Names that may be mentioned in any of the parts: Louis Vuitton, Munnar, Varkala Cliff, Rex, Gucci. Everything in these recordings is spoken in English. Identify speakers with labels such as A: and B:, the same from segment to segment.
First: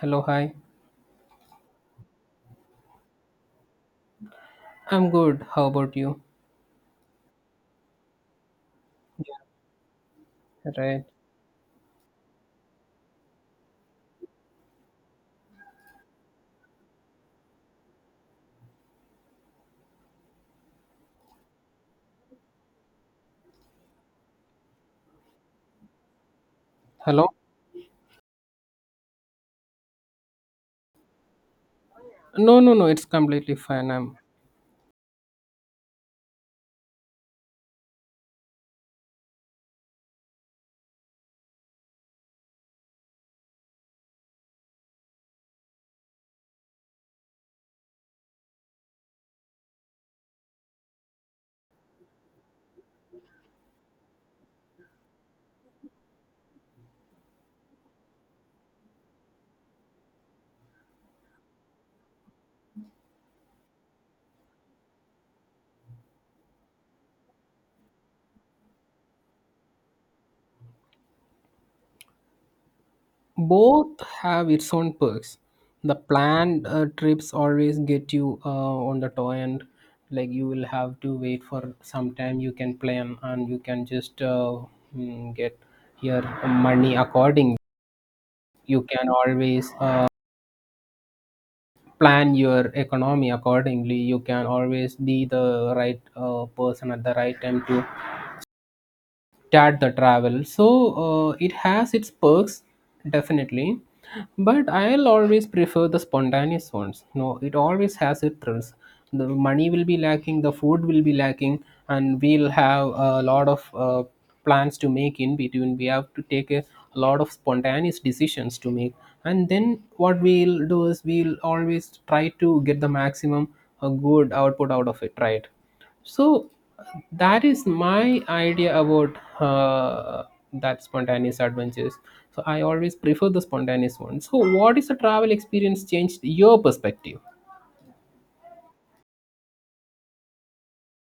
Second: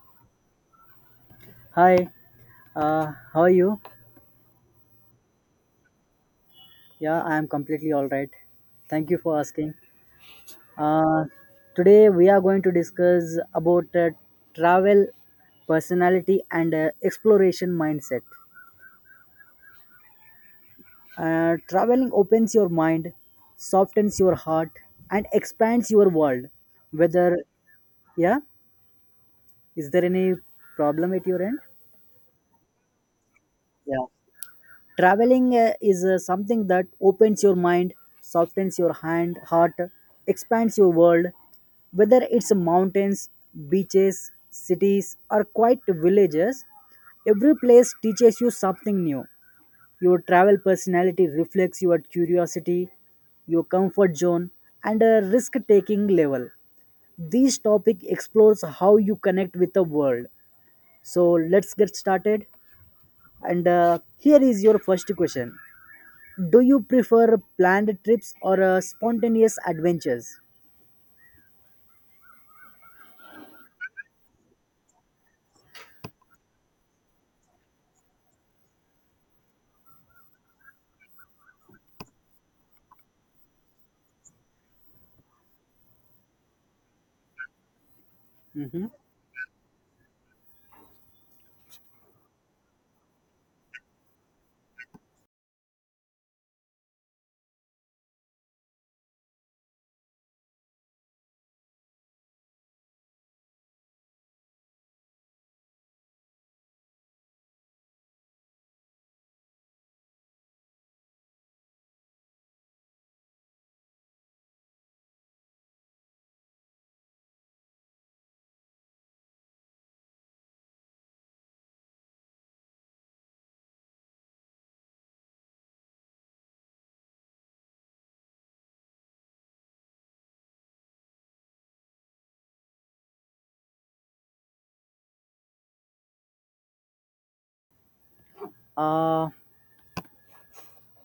A: Hello, hi.
B: Hi, how are you?
A: I'm good. How about you?
B: Yeah, I am completely all right. Thank you for asking.
A: Right.
B: Uh, Today we are going to discuss about travel personality and exploration mindset. Traveling opens your mind, softens your heart, and expands your world.
A: Hello?
B: Whether yeah, is there any problem at your end?
A: No, no, no. It's completely fine.
B: Yeah.
A: I'm.
B: Traveling is something that opens your mind, softens your heart, expands your world. Whether it's mountains, beaches, cities, or quiet villages, every place teaches you something new. Your travel personality reflects your curiosity, your comfort zone, and a risk taking level. This topic explores how you connect with the world. So let's get started. And here is your first question: do you prefer planned trips or spontaneous adventures?
A: Both have its own perks. The planned trips always get you on the toy end. Like you will have to wait for some time. You can plan and you can just get your money according. You can always plan your economy accordingly. You can always be the right person at the right time to Tat the travel. So it has its perks, definitely. But I'll always prefer the spontaneous ones. No, it always has its thrills. The money will be lacking, the food will be lacking, and we'll have a lot of plans to make in between. We have to take a lot of spontaneous decisions to make. And then what we'll do is we'll always try to get the maximum good output out of it, right? So that is my idea about that spontaneous adventures. So I always prefer the spontaneous one. So what is the travel experience changed your perspective?
B: Uh,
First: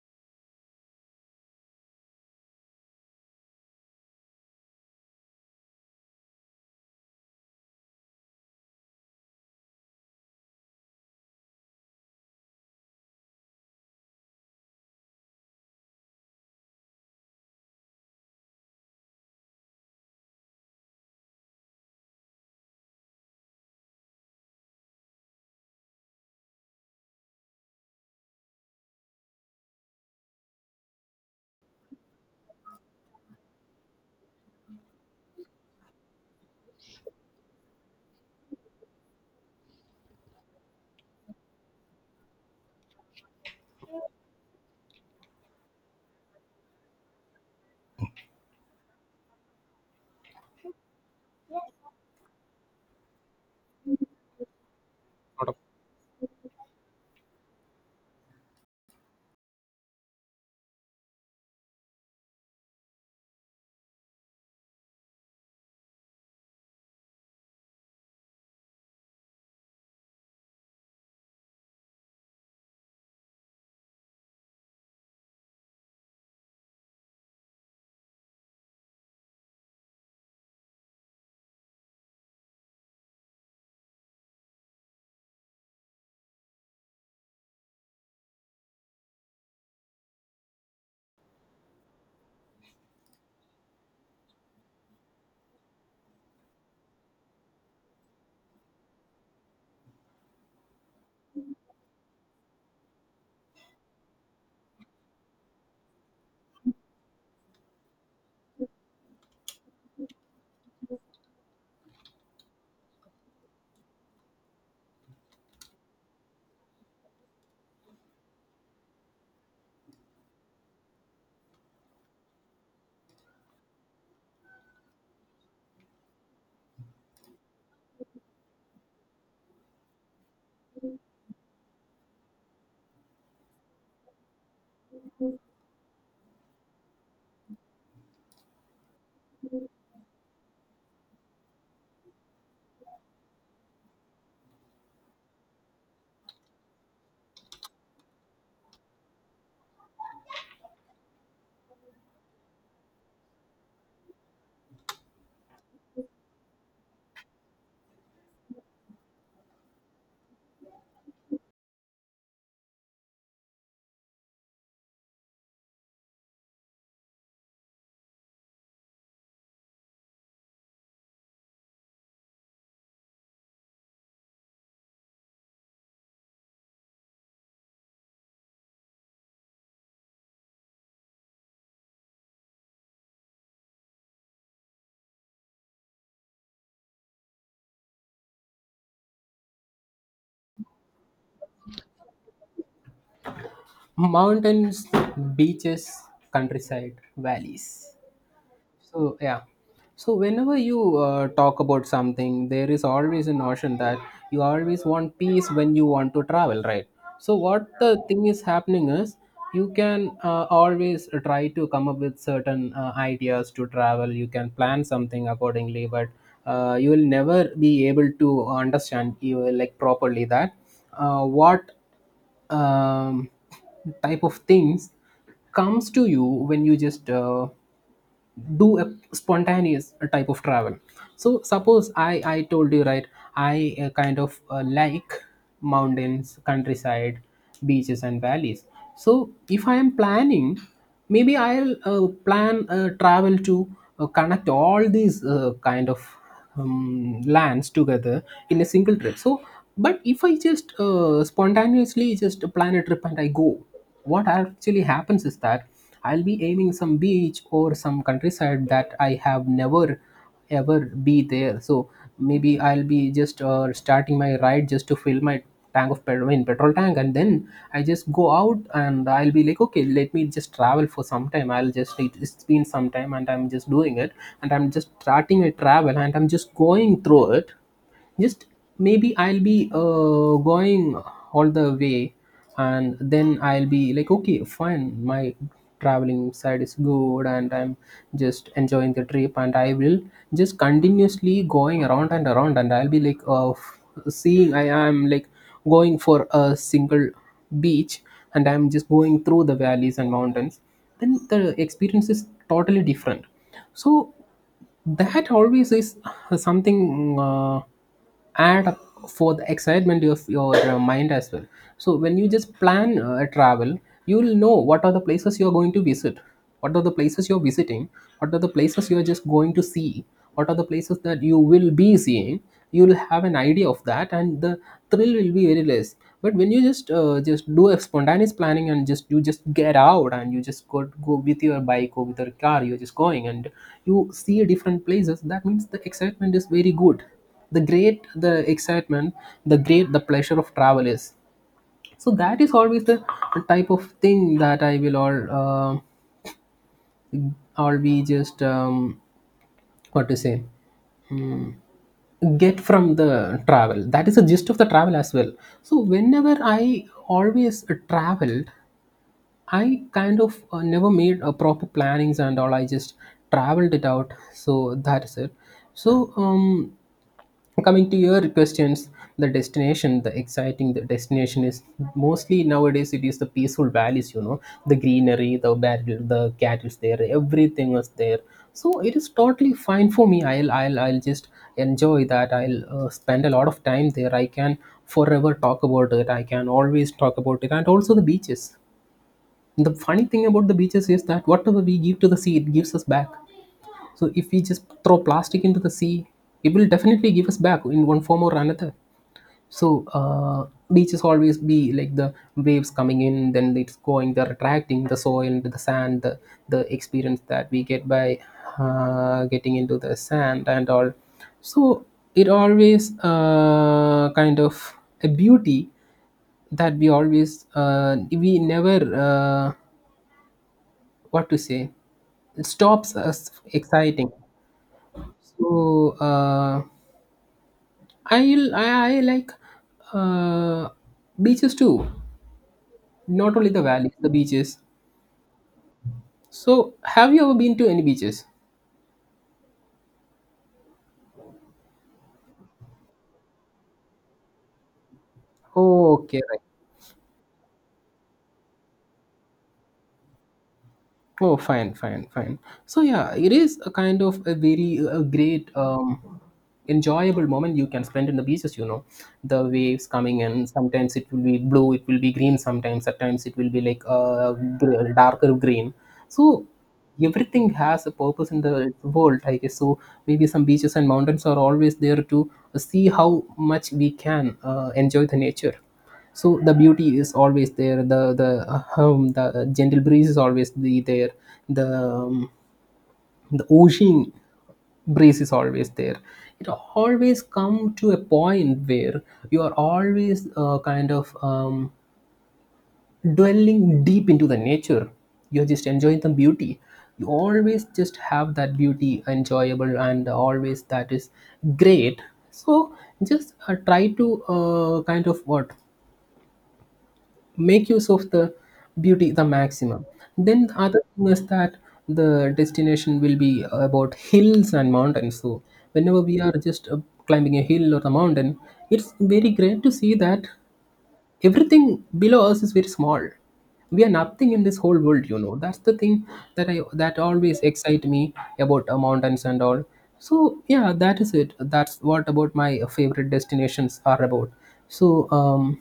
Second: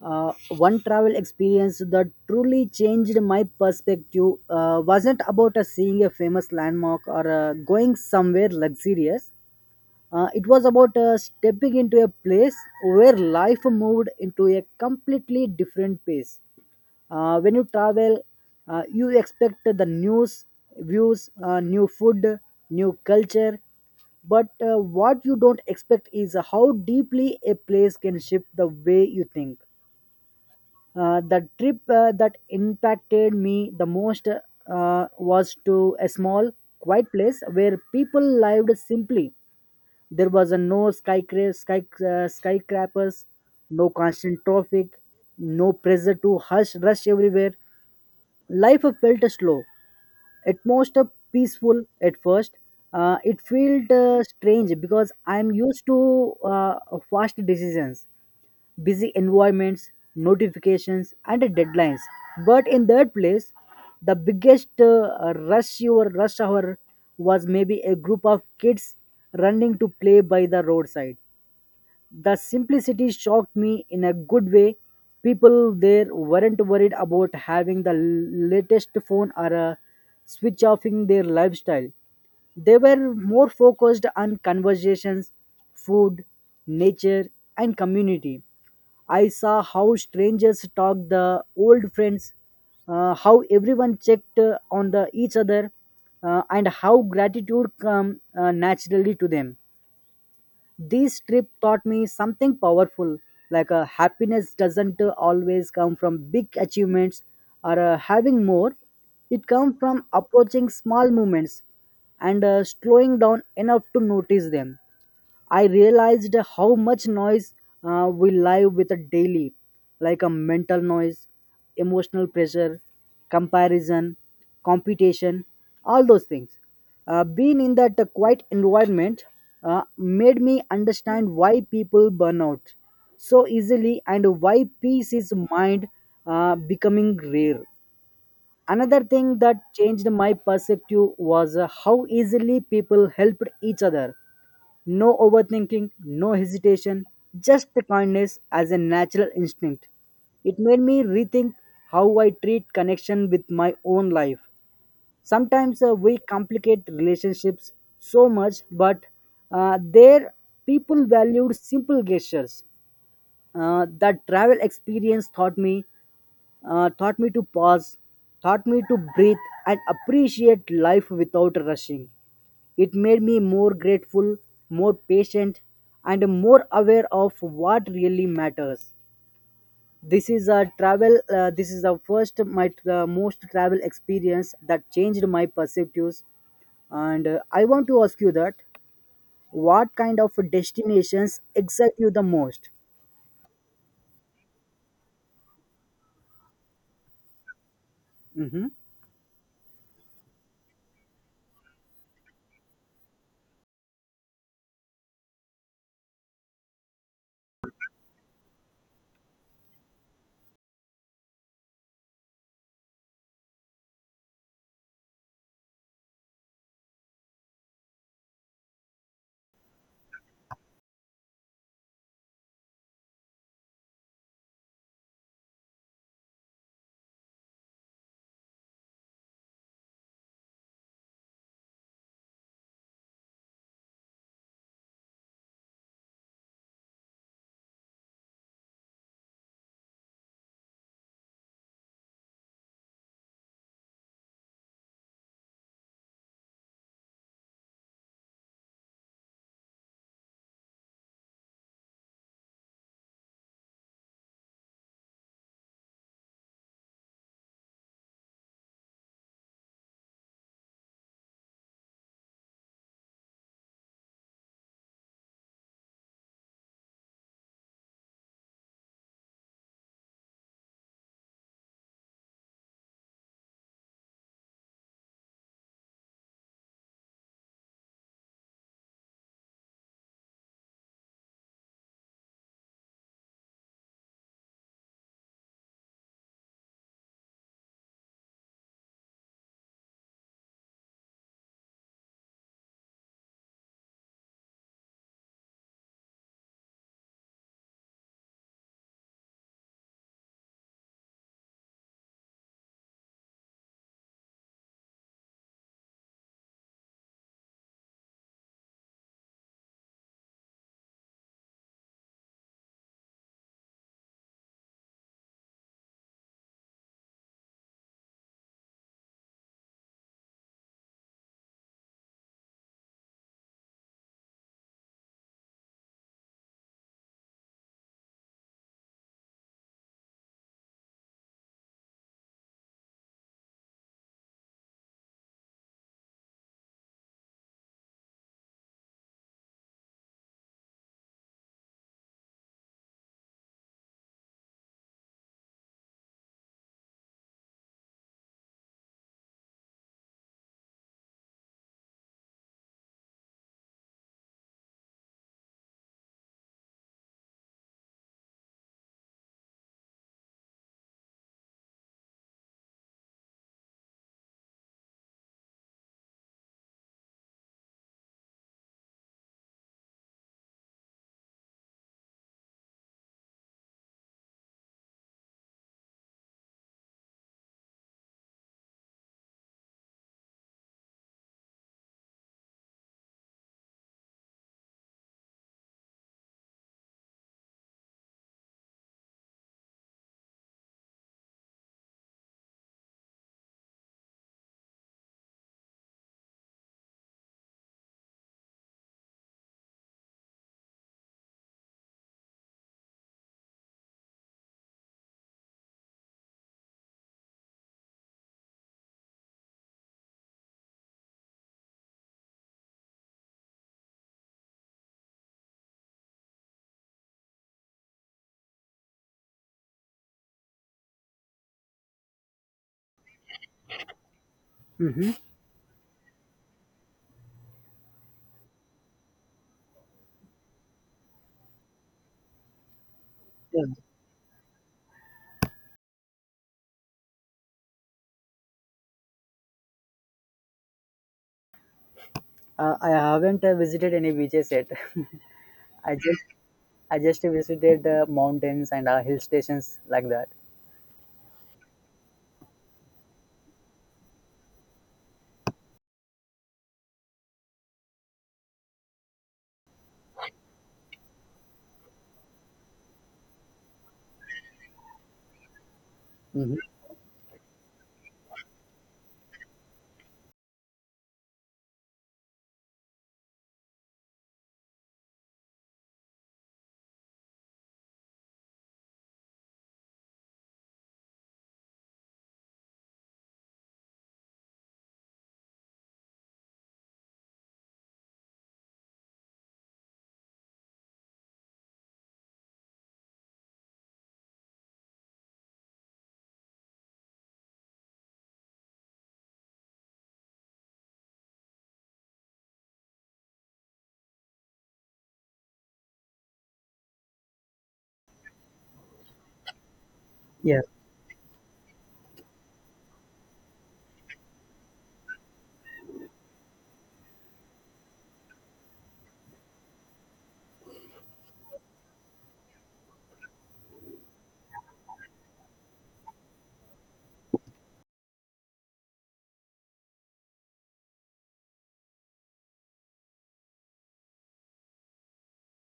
B: One travel experience that truly changed my perspective wasn't about seeing a famous landmark or going somewhere luxurious. It was about stepping into a place where life moved into a completely different pace. When you travel, you expect the news, views, new food, new culture. But what you don't expect is how deeply a place can shift the way you think. The trip that impacted me the most was to a small, quiet place where people lived simply. There was a no skyscrapers, no constant traffic, no pressure to hush rush everywhere. Life felt slow at most peaceful at first. It felt strange because I'm used to fast decisions, busy environments, notifications and deadlines. But in that place, the biggest rush hour was maybe a group of kids running to play by the roadside. The simplicity shocked me in a good way. People there weren't worried about having the latest phone or switch offing their lifestyle. They were more focused on conversations, food, nature, and community. I saw how strangers talked the old friends, how everyone checked on the each other, and how gratitude come naturally to them. This trip taught me something powerful, like happiness doesn't always come from big achievements or having more. It comes from approaching small moments and slowing down enough to notice them. I realized how much noise we live with a daily, like a mental noise, emotional pressure, comparison, competition, all those things. Being in that quiet environment made me understand why people burn out so easily and why peace is mind becoming rare. Another thing that changed my perspective was how easily people helped each other. No overthinking, no hesitation, just the kindness as a natural instinct. It made me rethink how I treat connection with my own life. Sometimes we complicate relationships so much, but there people valued simple gestures. That travel experience taught me Taught me to pause, taught me to breathe and appreciate life without rushing. It made me more grateful, more patient, and more aware of what really matters. This is a travel. This is the first my most travel experience that changed my perspectives. And I want to ask you that: what kind of destinations excite you the most?
A: Mountains, beaches, countryside, valleys.
B: Mm-hmm.
A: So yeah, so whenever you talk about something, there is always a notion that you always want peace when you want to travel, right? So what the thing is happening is you can always try to come up with certain ideas to travel. You can plan something accordingly, but you will never be able to understand you will, like properly that what um, type of things comes to you when you just do a spontaneous type of travel. So suppose I told you, right, I kind of like mountains, countryside, beaches and valleys. So if I am planning, maybe I'll plan a travel to connect all these kind of lands together in a single trip. So but if I just spontaneously just plan a trip and I go, what actually happens is that I'll be aiming some beach or some countryside that I have never ever be there. So maybe I'll be just starting my ride just to fill my tank of petrol in petrol tank, and then I just go out and I'll be like, okay, let me just travel for some time. I'll just it's been some time and I'm just doing it, and I'm just starting a travel and I'm just going through it. Just maybe I'll be going all the way, and then I'll be like, okay, fine, my traveling side is good, and I'm just enjoying the trip, and I will just continuously going around and around, and I'll be like seeing I am like going for a single beach and I'm just going through the valleys and mountains, then the experience is totally different. So that always is something add up for the excitement of your mind as well. So when you just plan a travel, you will know what are the places you are going to visit, what are the places you're visiting, what are the places you are just going to see, what are the places that you will be seeing. You will have an idea of that, and the thrill will be very less. But when you just just do a spontaneous planning, and just you just get out and you just go with your bike or with your car, you're just going and you see different places. That means the excitement is very good. The great the excitement, the great the pleasure of travel is. So that is always the type of thing that I will all be just what to say? Mm. Get from the travel, that is the gist of the travel as well. So whenever I always traveled, I kind of never made a proper plannings and all, I just traveled it out. So that is it. So coming to your questions, the destination the exciting the destination is mostly, nowadays it is the peaceful valleys, you know, the greenery, the battle, the cattle's there, everything was there. So it is totally fine for me. I'll just enjoy that. I'll spend a lot of time there. I can forever talk about it, I can always talk about it. And also the beaches, the funny thing about the beaches is that whatever we give to the sea, it gives us back. So if we just throw plastic into the sea, it will definitely give us back in one form or another. So beaches always be like the waves coming in, then it's going, they're attracting the soil, the sand, the experience that we get by getting into the sand and all. So it always kind of a beauty that we always we never what to say, it stops us exciting.
B: Mm-hmm.
A: So I I I like uh, beaches too. Not only
B: Yeah.
A: the valleys, the beaches. So have you ever been to any beaches?
B: I haven't visited any beaches yet.
A: Oh,
B: I
A: okay,
B: just
A: right.
B: I just visited mountains and hill stations like that.
A: Oh, fine, fine, fine. So yeah, it is a kind of a very a great, enjoyable moment you can spend in the beaches. You know, the waves coming in. Sometimes it will be blue, it will be green. Sometimes, at times, it will be like a darker green. So
B: Hmm.
A: everything has a purpose in the world, I guess. So maybe some beaches and mountains are always there to see how much we can enjoy the nature. So the beauty is always there, the gentle breeze is always be there, the ocean breeze is always there. It always come to a point where you are always kind of dwelling deep into the nature, you're just enjoying the beauty. You always just have that beauty enjoyable, and always that is great. So just try to kind of what make use of the beauty the maximum. Then the
B: Yeah.
A: other thing is that the destination will be about hills and mountains. So whenever we are just climbing a hill or a mountain, it's very great to see that everything below us is very small. We are nothing in this whole world, you know, that's the thing that always excite me about mountains and all. So yeah, that is it, that's what about my favorite destinations are about. So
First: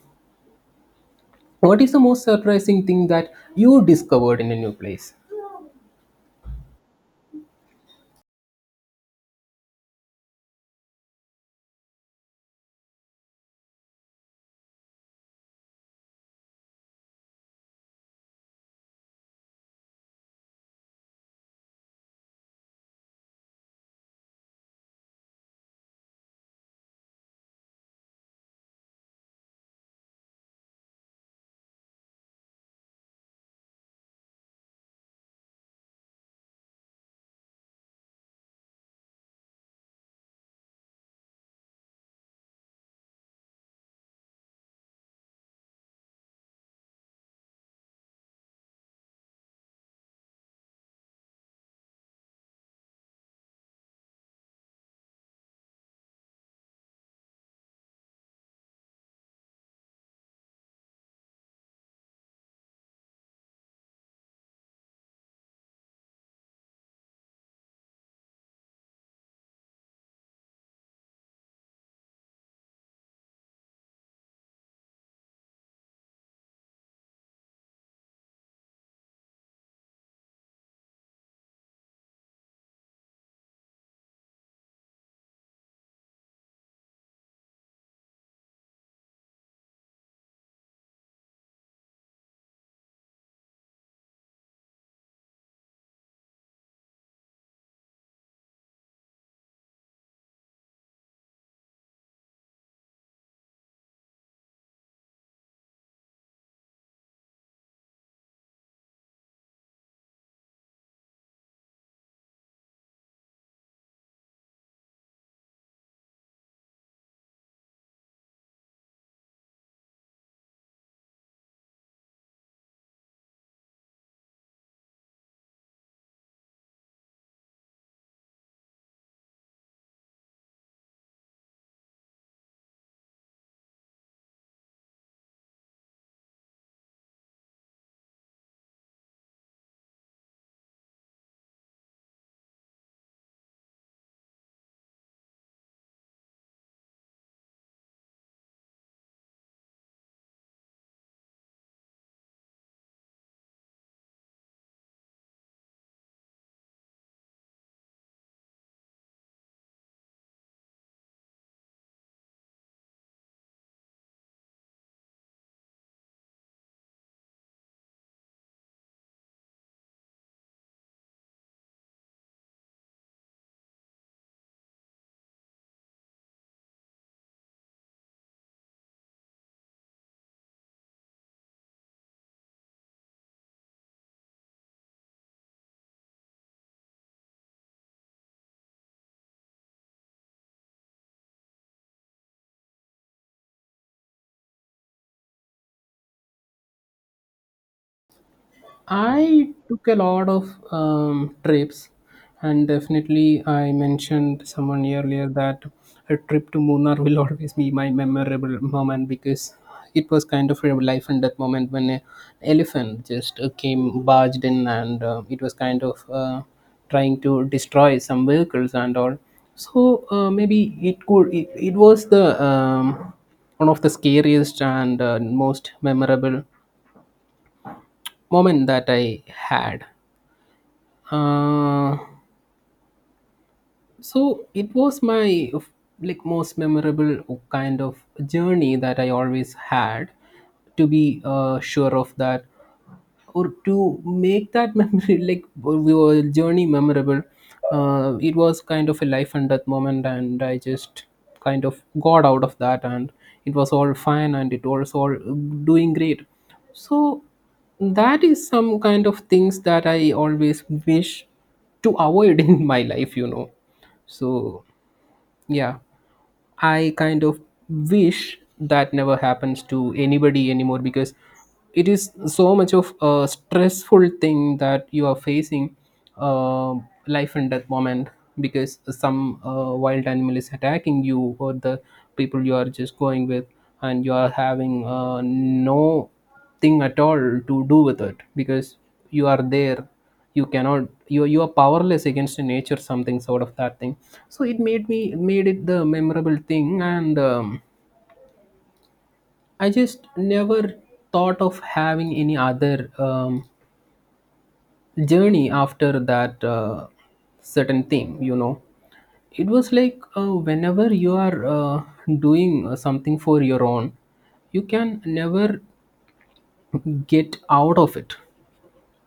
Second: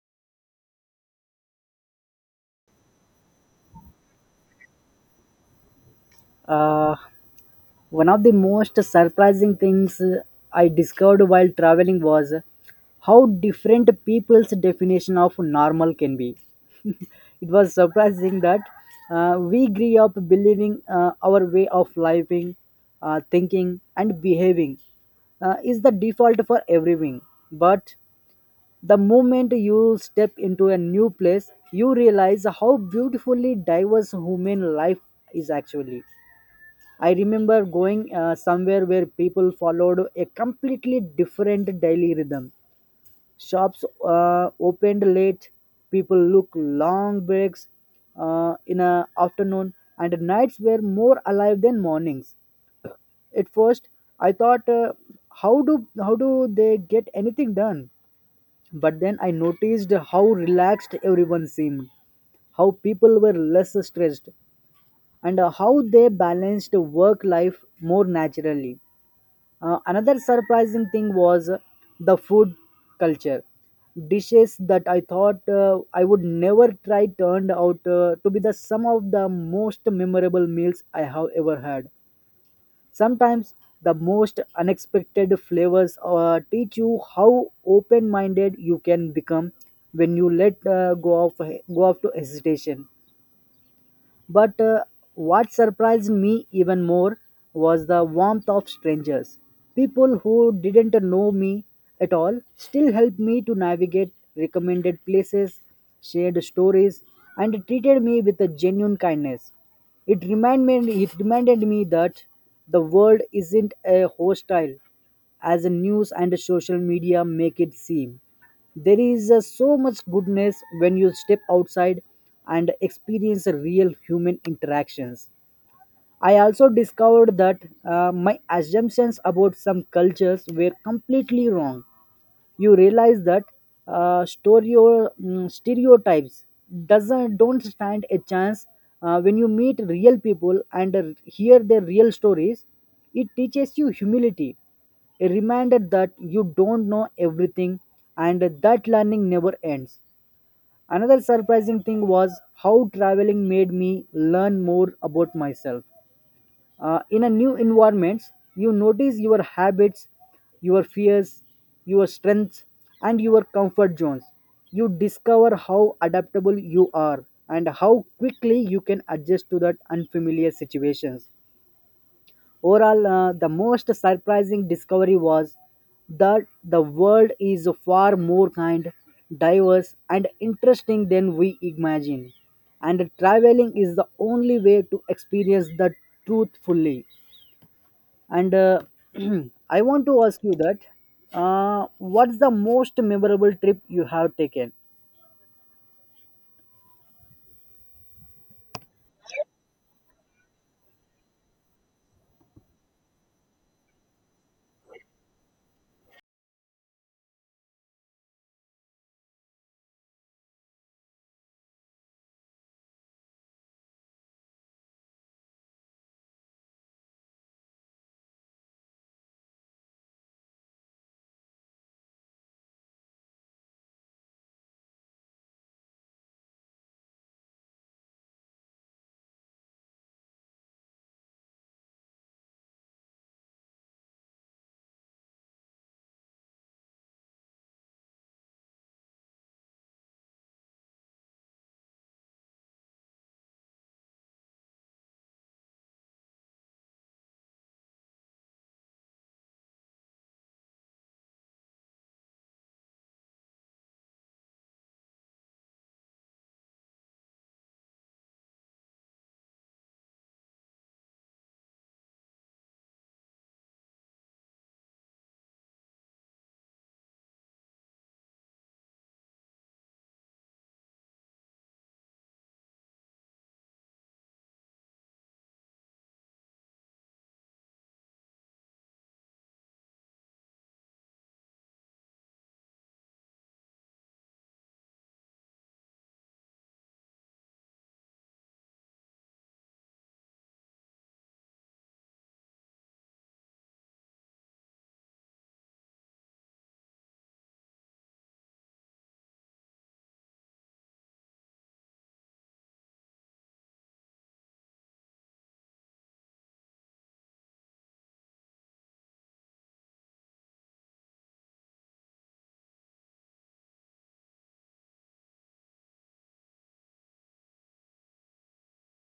A: what is the most surprising thing that you discovered in a new place?
B: Uh, One of the most surprising things I discovered while traveling was how different people's definition of normal can be. It was surprising that we grew up believing our way of living, thinking, and behaving is the default for everything. But the moment you step into a new place, you realize how beautifully diverse human life is actually. I remember going somewhere where people followed a completely different daily rhythm. Shops opened late, people look long breaks in a afternoon, and nights were more alive than mornings. At first, I thought, how do they get anything done? But then I noticed how relaxed everyone seemed, how people were less stressed, and how they balanced work life more naturally. Another surprising thing was the food culture. Dishes that I thought I would never try turned out to be the some of the most memorable meals I have ever had. Sometimes the most unexpected flavors teach you how open minded you can become when you let go off to hesitation. But what surprised me even more was the warmth of strangers. People who didn't know me at all still helped me to navigate recommended places, shared stories, and treated me with a genuine kindness. It reminded me that the world isn't a hostile as news and social media make it seem. There is so much goodness when you step outside and experience real human interactions. I also discovered that my assumptions about some cultures were completely wrong. You realize that stereotypes doesn't don't stand a chance when you meet real people and hear their real stories. It teaches you humility, a reminder that you don't know everything and that learning never ends. Another surprising thing was how traveling made me learn more about myself. In a new environments, you notice your habits, your fears, your strengths, and your comfort zones. You discover how adaptable you are and how quickly you can adjust to that unfamiliar situations. Overall, the most surprising discovery was that the world is far more kind, diverse, and interesting than we imagine. And traveling is the only way to experience the truth fully. And I want to ask you that what's the most memorable trip you have taken?
A: I took a lot of trips, and definitely I mentioned someone earlier that a trip to Munnar will always be my memorable moment, because it was kind of a life and death moment when an elephant just came barged in, and it was kind of trying to destroy some vehicles and all. So maybe it could it was the one of the scariest and most memorable moment that I had. Uh, so it was my like most memorable kind of journey that I always had to be sure of that, or to make that memory like your journey memorable. It was kind of a life and death moment, and I just kind of got out of that, and it was all fine and it was all doing great. So that is some kind of things that I always wish to avoid in my life, you know. So yeah, I kind of wish that never happens to anybody anymore, because it is so much of a stressful thing that you are facing, uh, life and death moment, because some wild animal is attacking you or the people you are just going with, and you are having no thing at all to do with it, because you are there, you cannot, you are powerless against nature, something sort of that thing. So it made me, made it the memorable thing, and I just never thought of having any other journey after that certain thing, you know. It was like whenever you are doing something for your own, you can never get out of it.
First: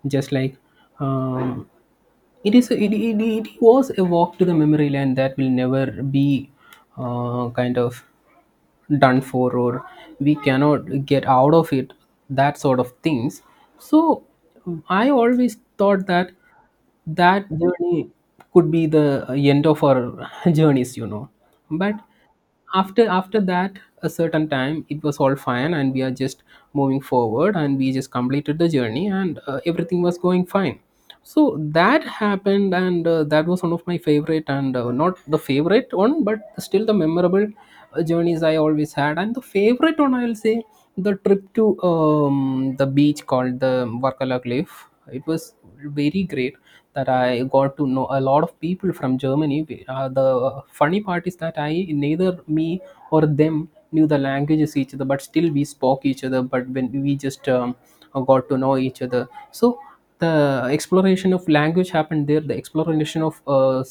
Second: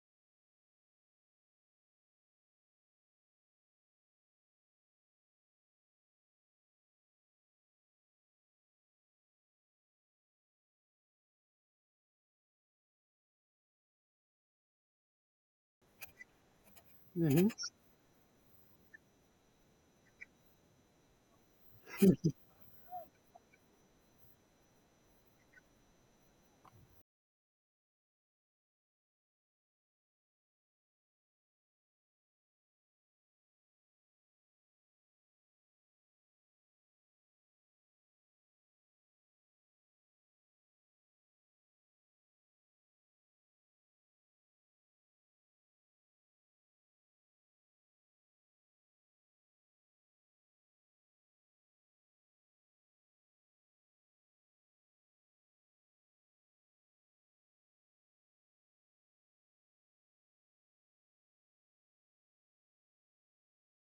A: Just like um, it is it was a walk to the memory lane that will never be kind of done for, or we cannot get out of it, that sort of things. So I always thought that
B: Hmm.
A: that journey could be the end of our journeys, you know. But after that a certain time, it was all fine, and we are just moving forward, and we just completed the journey, and everything was going fine. So that happened, and that was one of my favorite, and not the favorite one but still the memorable journeys I always had. And the favorite one, I'll say, the trip to the beach called the Varkala Cliff. It was very great that I got to know a lot of people from Germany. The funny part is that I, neither me or them knew the languages each other, but still we spoke each other. But when we just got to know each other, so the exploration of language happened there, the exploration of uh,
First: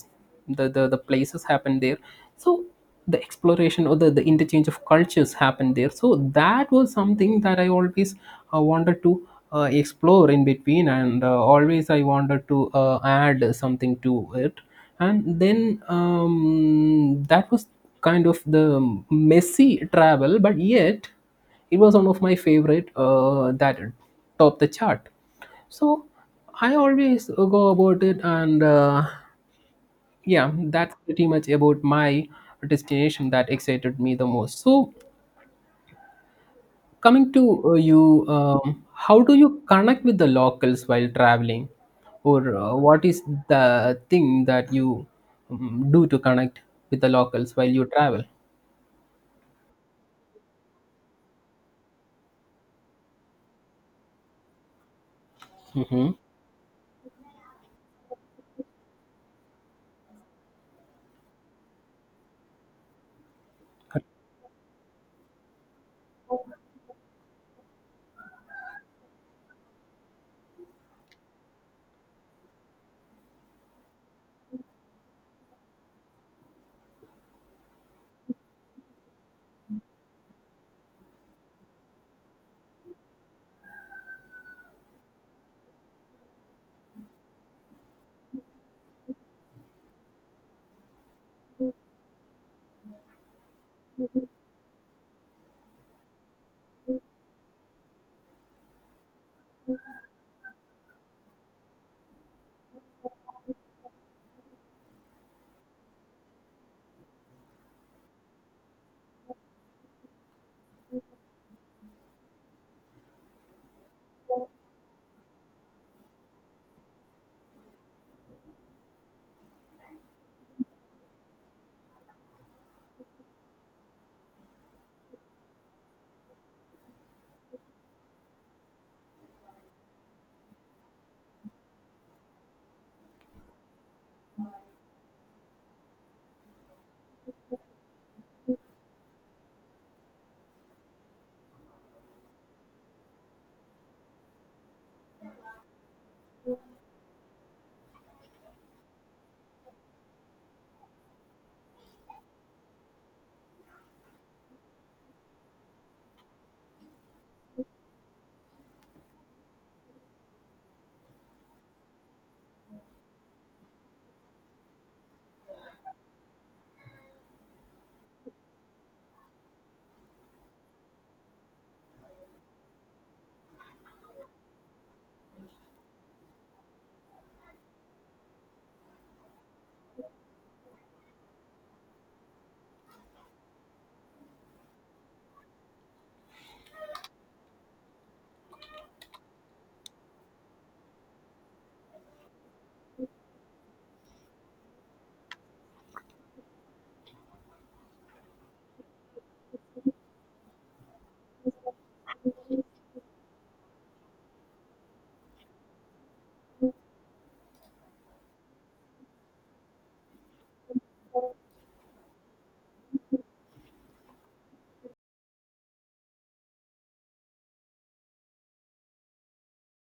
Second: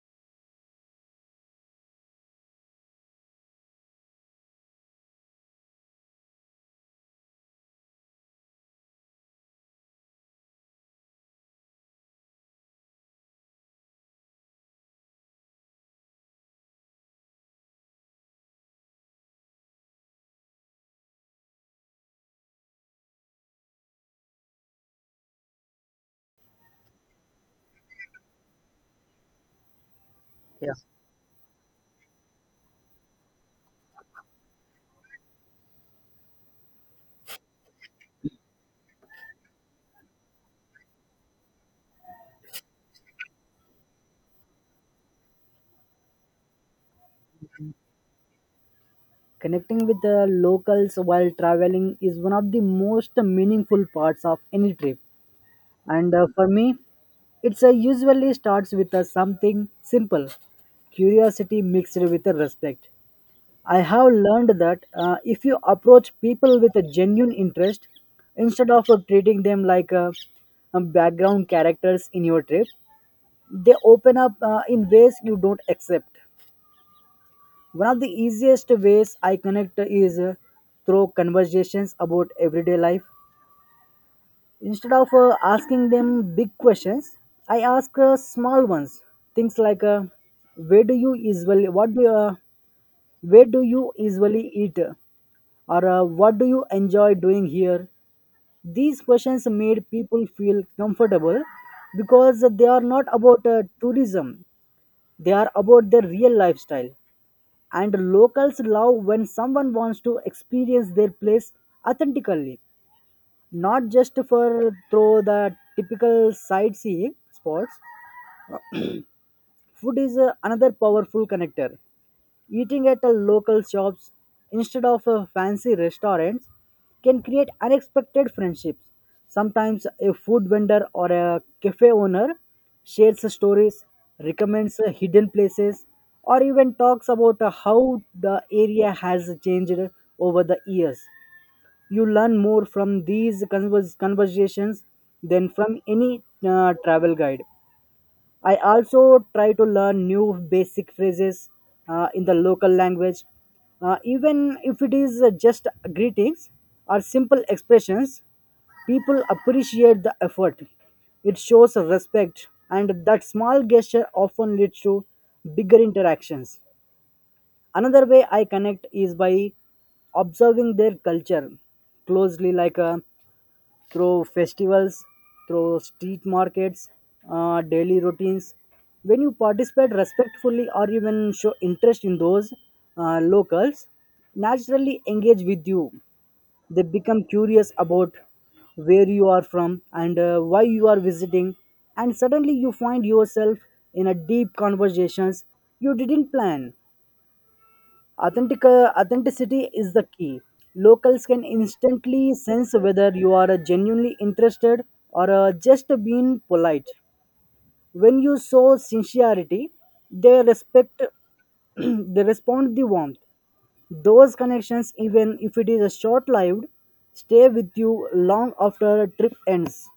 A: the, the the places happened there. So the exploration or the interchange of cultures happened there. So that was something that I always wanted to explore in between, and always I wanted to add something to it. And then that was kind of the messy travel, but yet it was one of my favorite that topped the chart. So I always go about it, and yeah,
B: Yeah.
A: that's pretty much about my destination that excited me the most. So coming to you, how do you connect with the locals while traveling, or what is the thing that you do to connect with the locals while you travel?
B: Connecting with the locals while traveling is one of the most meaningful parts of any trip.
A: Mm-hmm.
B: And for me, it's usually starts with something simple, curiosity mixed with respect. I have learned that if you approach people with a genuine interest, instead of treating them like background characters in your trip, they open up in ways you don't accept. One of the easiest ways I connect is through conversations about everyday life. Instead of asking them big questions, I ask small ones. Things like, where do you usually what do you, where do you usually eat? Or what do you enjoy doing here? These questions made people feel comfortable because they are not about tourism, they are about their real lifestyle. And locals love when someone wants to experience their place authentically, not just for through the typical sightseeing spots. Food is another powerful connector. Eating at a local shops instead of a fancy restaurants can create unexpected friendships. Sometimes a food vendor or a cafe owner shares stories, recommends hidden places, or even talks about how the area has changed over the years. You learn more from these conversations than from any travel guide. I also try to learn new basic phrases in the local language, even if it is just greetings or simple expressions. People appreciate the effort. It shows respect, and that small gesture often leads to bigger interactions. Another way I connect is by observing their culture closely, like through festivals, through street markets, daily routines. When you participate respectfully or even show interest in those locals, naturally engage with you. They become curious about where you are from and why you are visiting, and suddenly you find yourself in a deep conversations you didn't plan. Authenticity is the key. Locals can instantly sense whether you are genuinely interested or just being polite. When you show sincerity, they respect, they respond the warmth. Those connections, even if it is a short-lived, stay with you long after a trip ends.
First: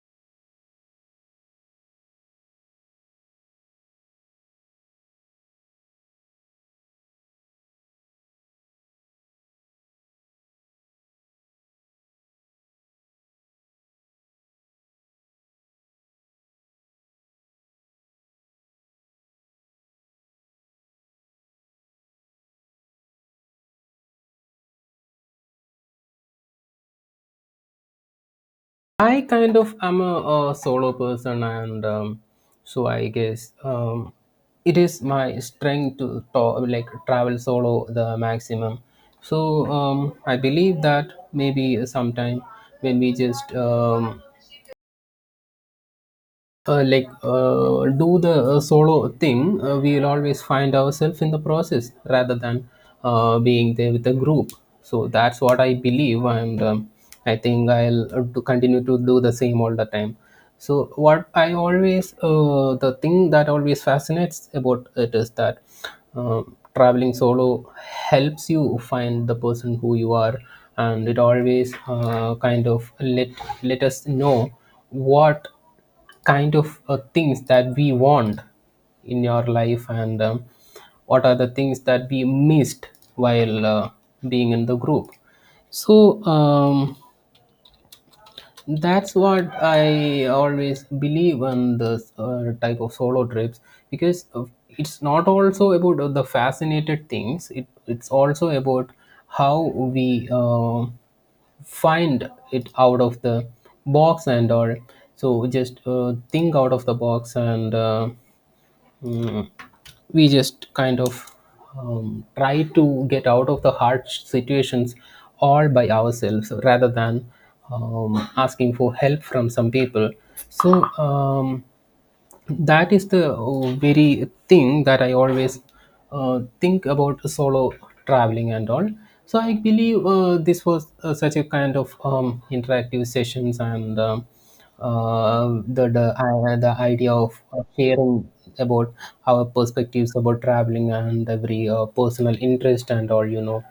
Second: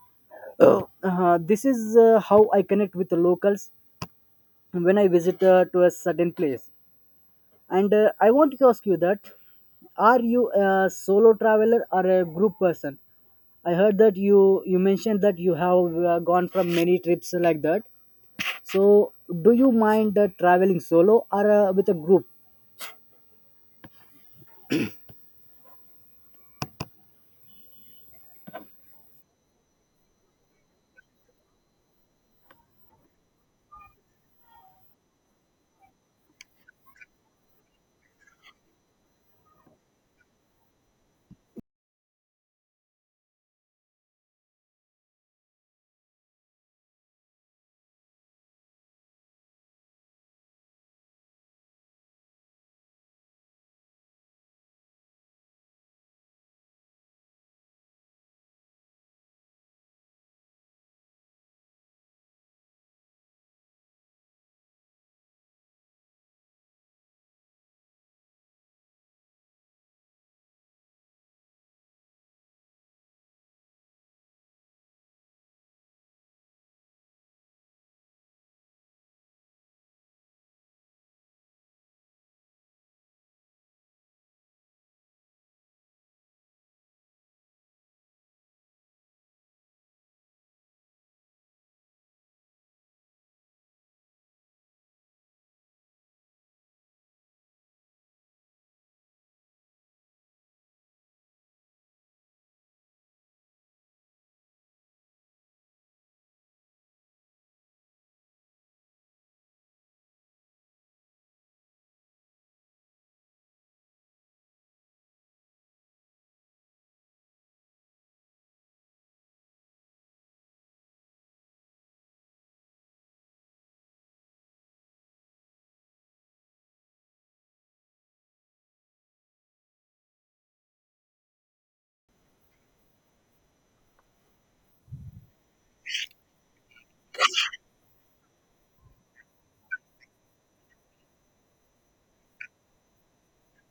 B: Oh. This is how I connect with the locals when I visit to a certain place. And I want to ask you that are you a solo traveler or a group person? I heard that you mentioned that you have gone from many trips like that. So do you mind traveling solo or with a group?
A: I kind of am a, solo person, and so I guess it is my strength to talk, like travel solo the maximum. So I believe that maybe sometime when we just like do the solo thing, we will always find ourselves in the process rather than being there with a group. So that's what I believe, and I think I'll to continue to do the same all the time. So what I always the thing that always fascinates about it is that uh, traveling solo helps you find the person who you are, and it always kind of let us know what kind of things that we want in your life, and what are the things that we missed while being in the group. So that's what I always believe on this type of solo trips, because it's not also about the fascinated things. It's also about how we find it out of the box and all. So just think out of the box, and Mm. we just kind of try to get out of the hard situations all by ourselves, rather than asking for help from some people. So um, that is the very thing that I always think about solo traveling and all. So I believe this was such a kind of interactive sessions, and the idea of sharing about our perspectives about traveling and every personal interest and all, you know,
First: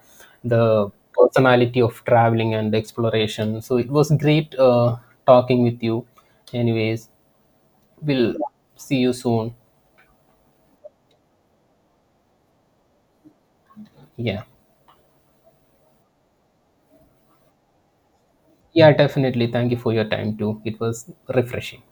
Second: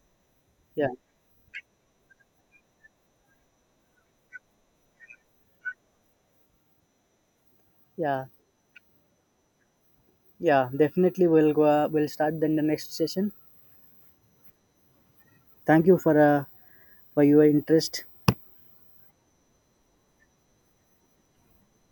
B: Yeah,
A: the personality of traveling and exploration. So it was great talking with you. Anyways,
B: yeah,
A: we'll see you soon.
B: yeah. Definitely, we'll go. We'll start then the next session.
A: Yeah,
B: Thank you for your interest.
A: yeah, definitely, thank you for your time too. It was refreshing.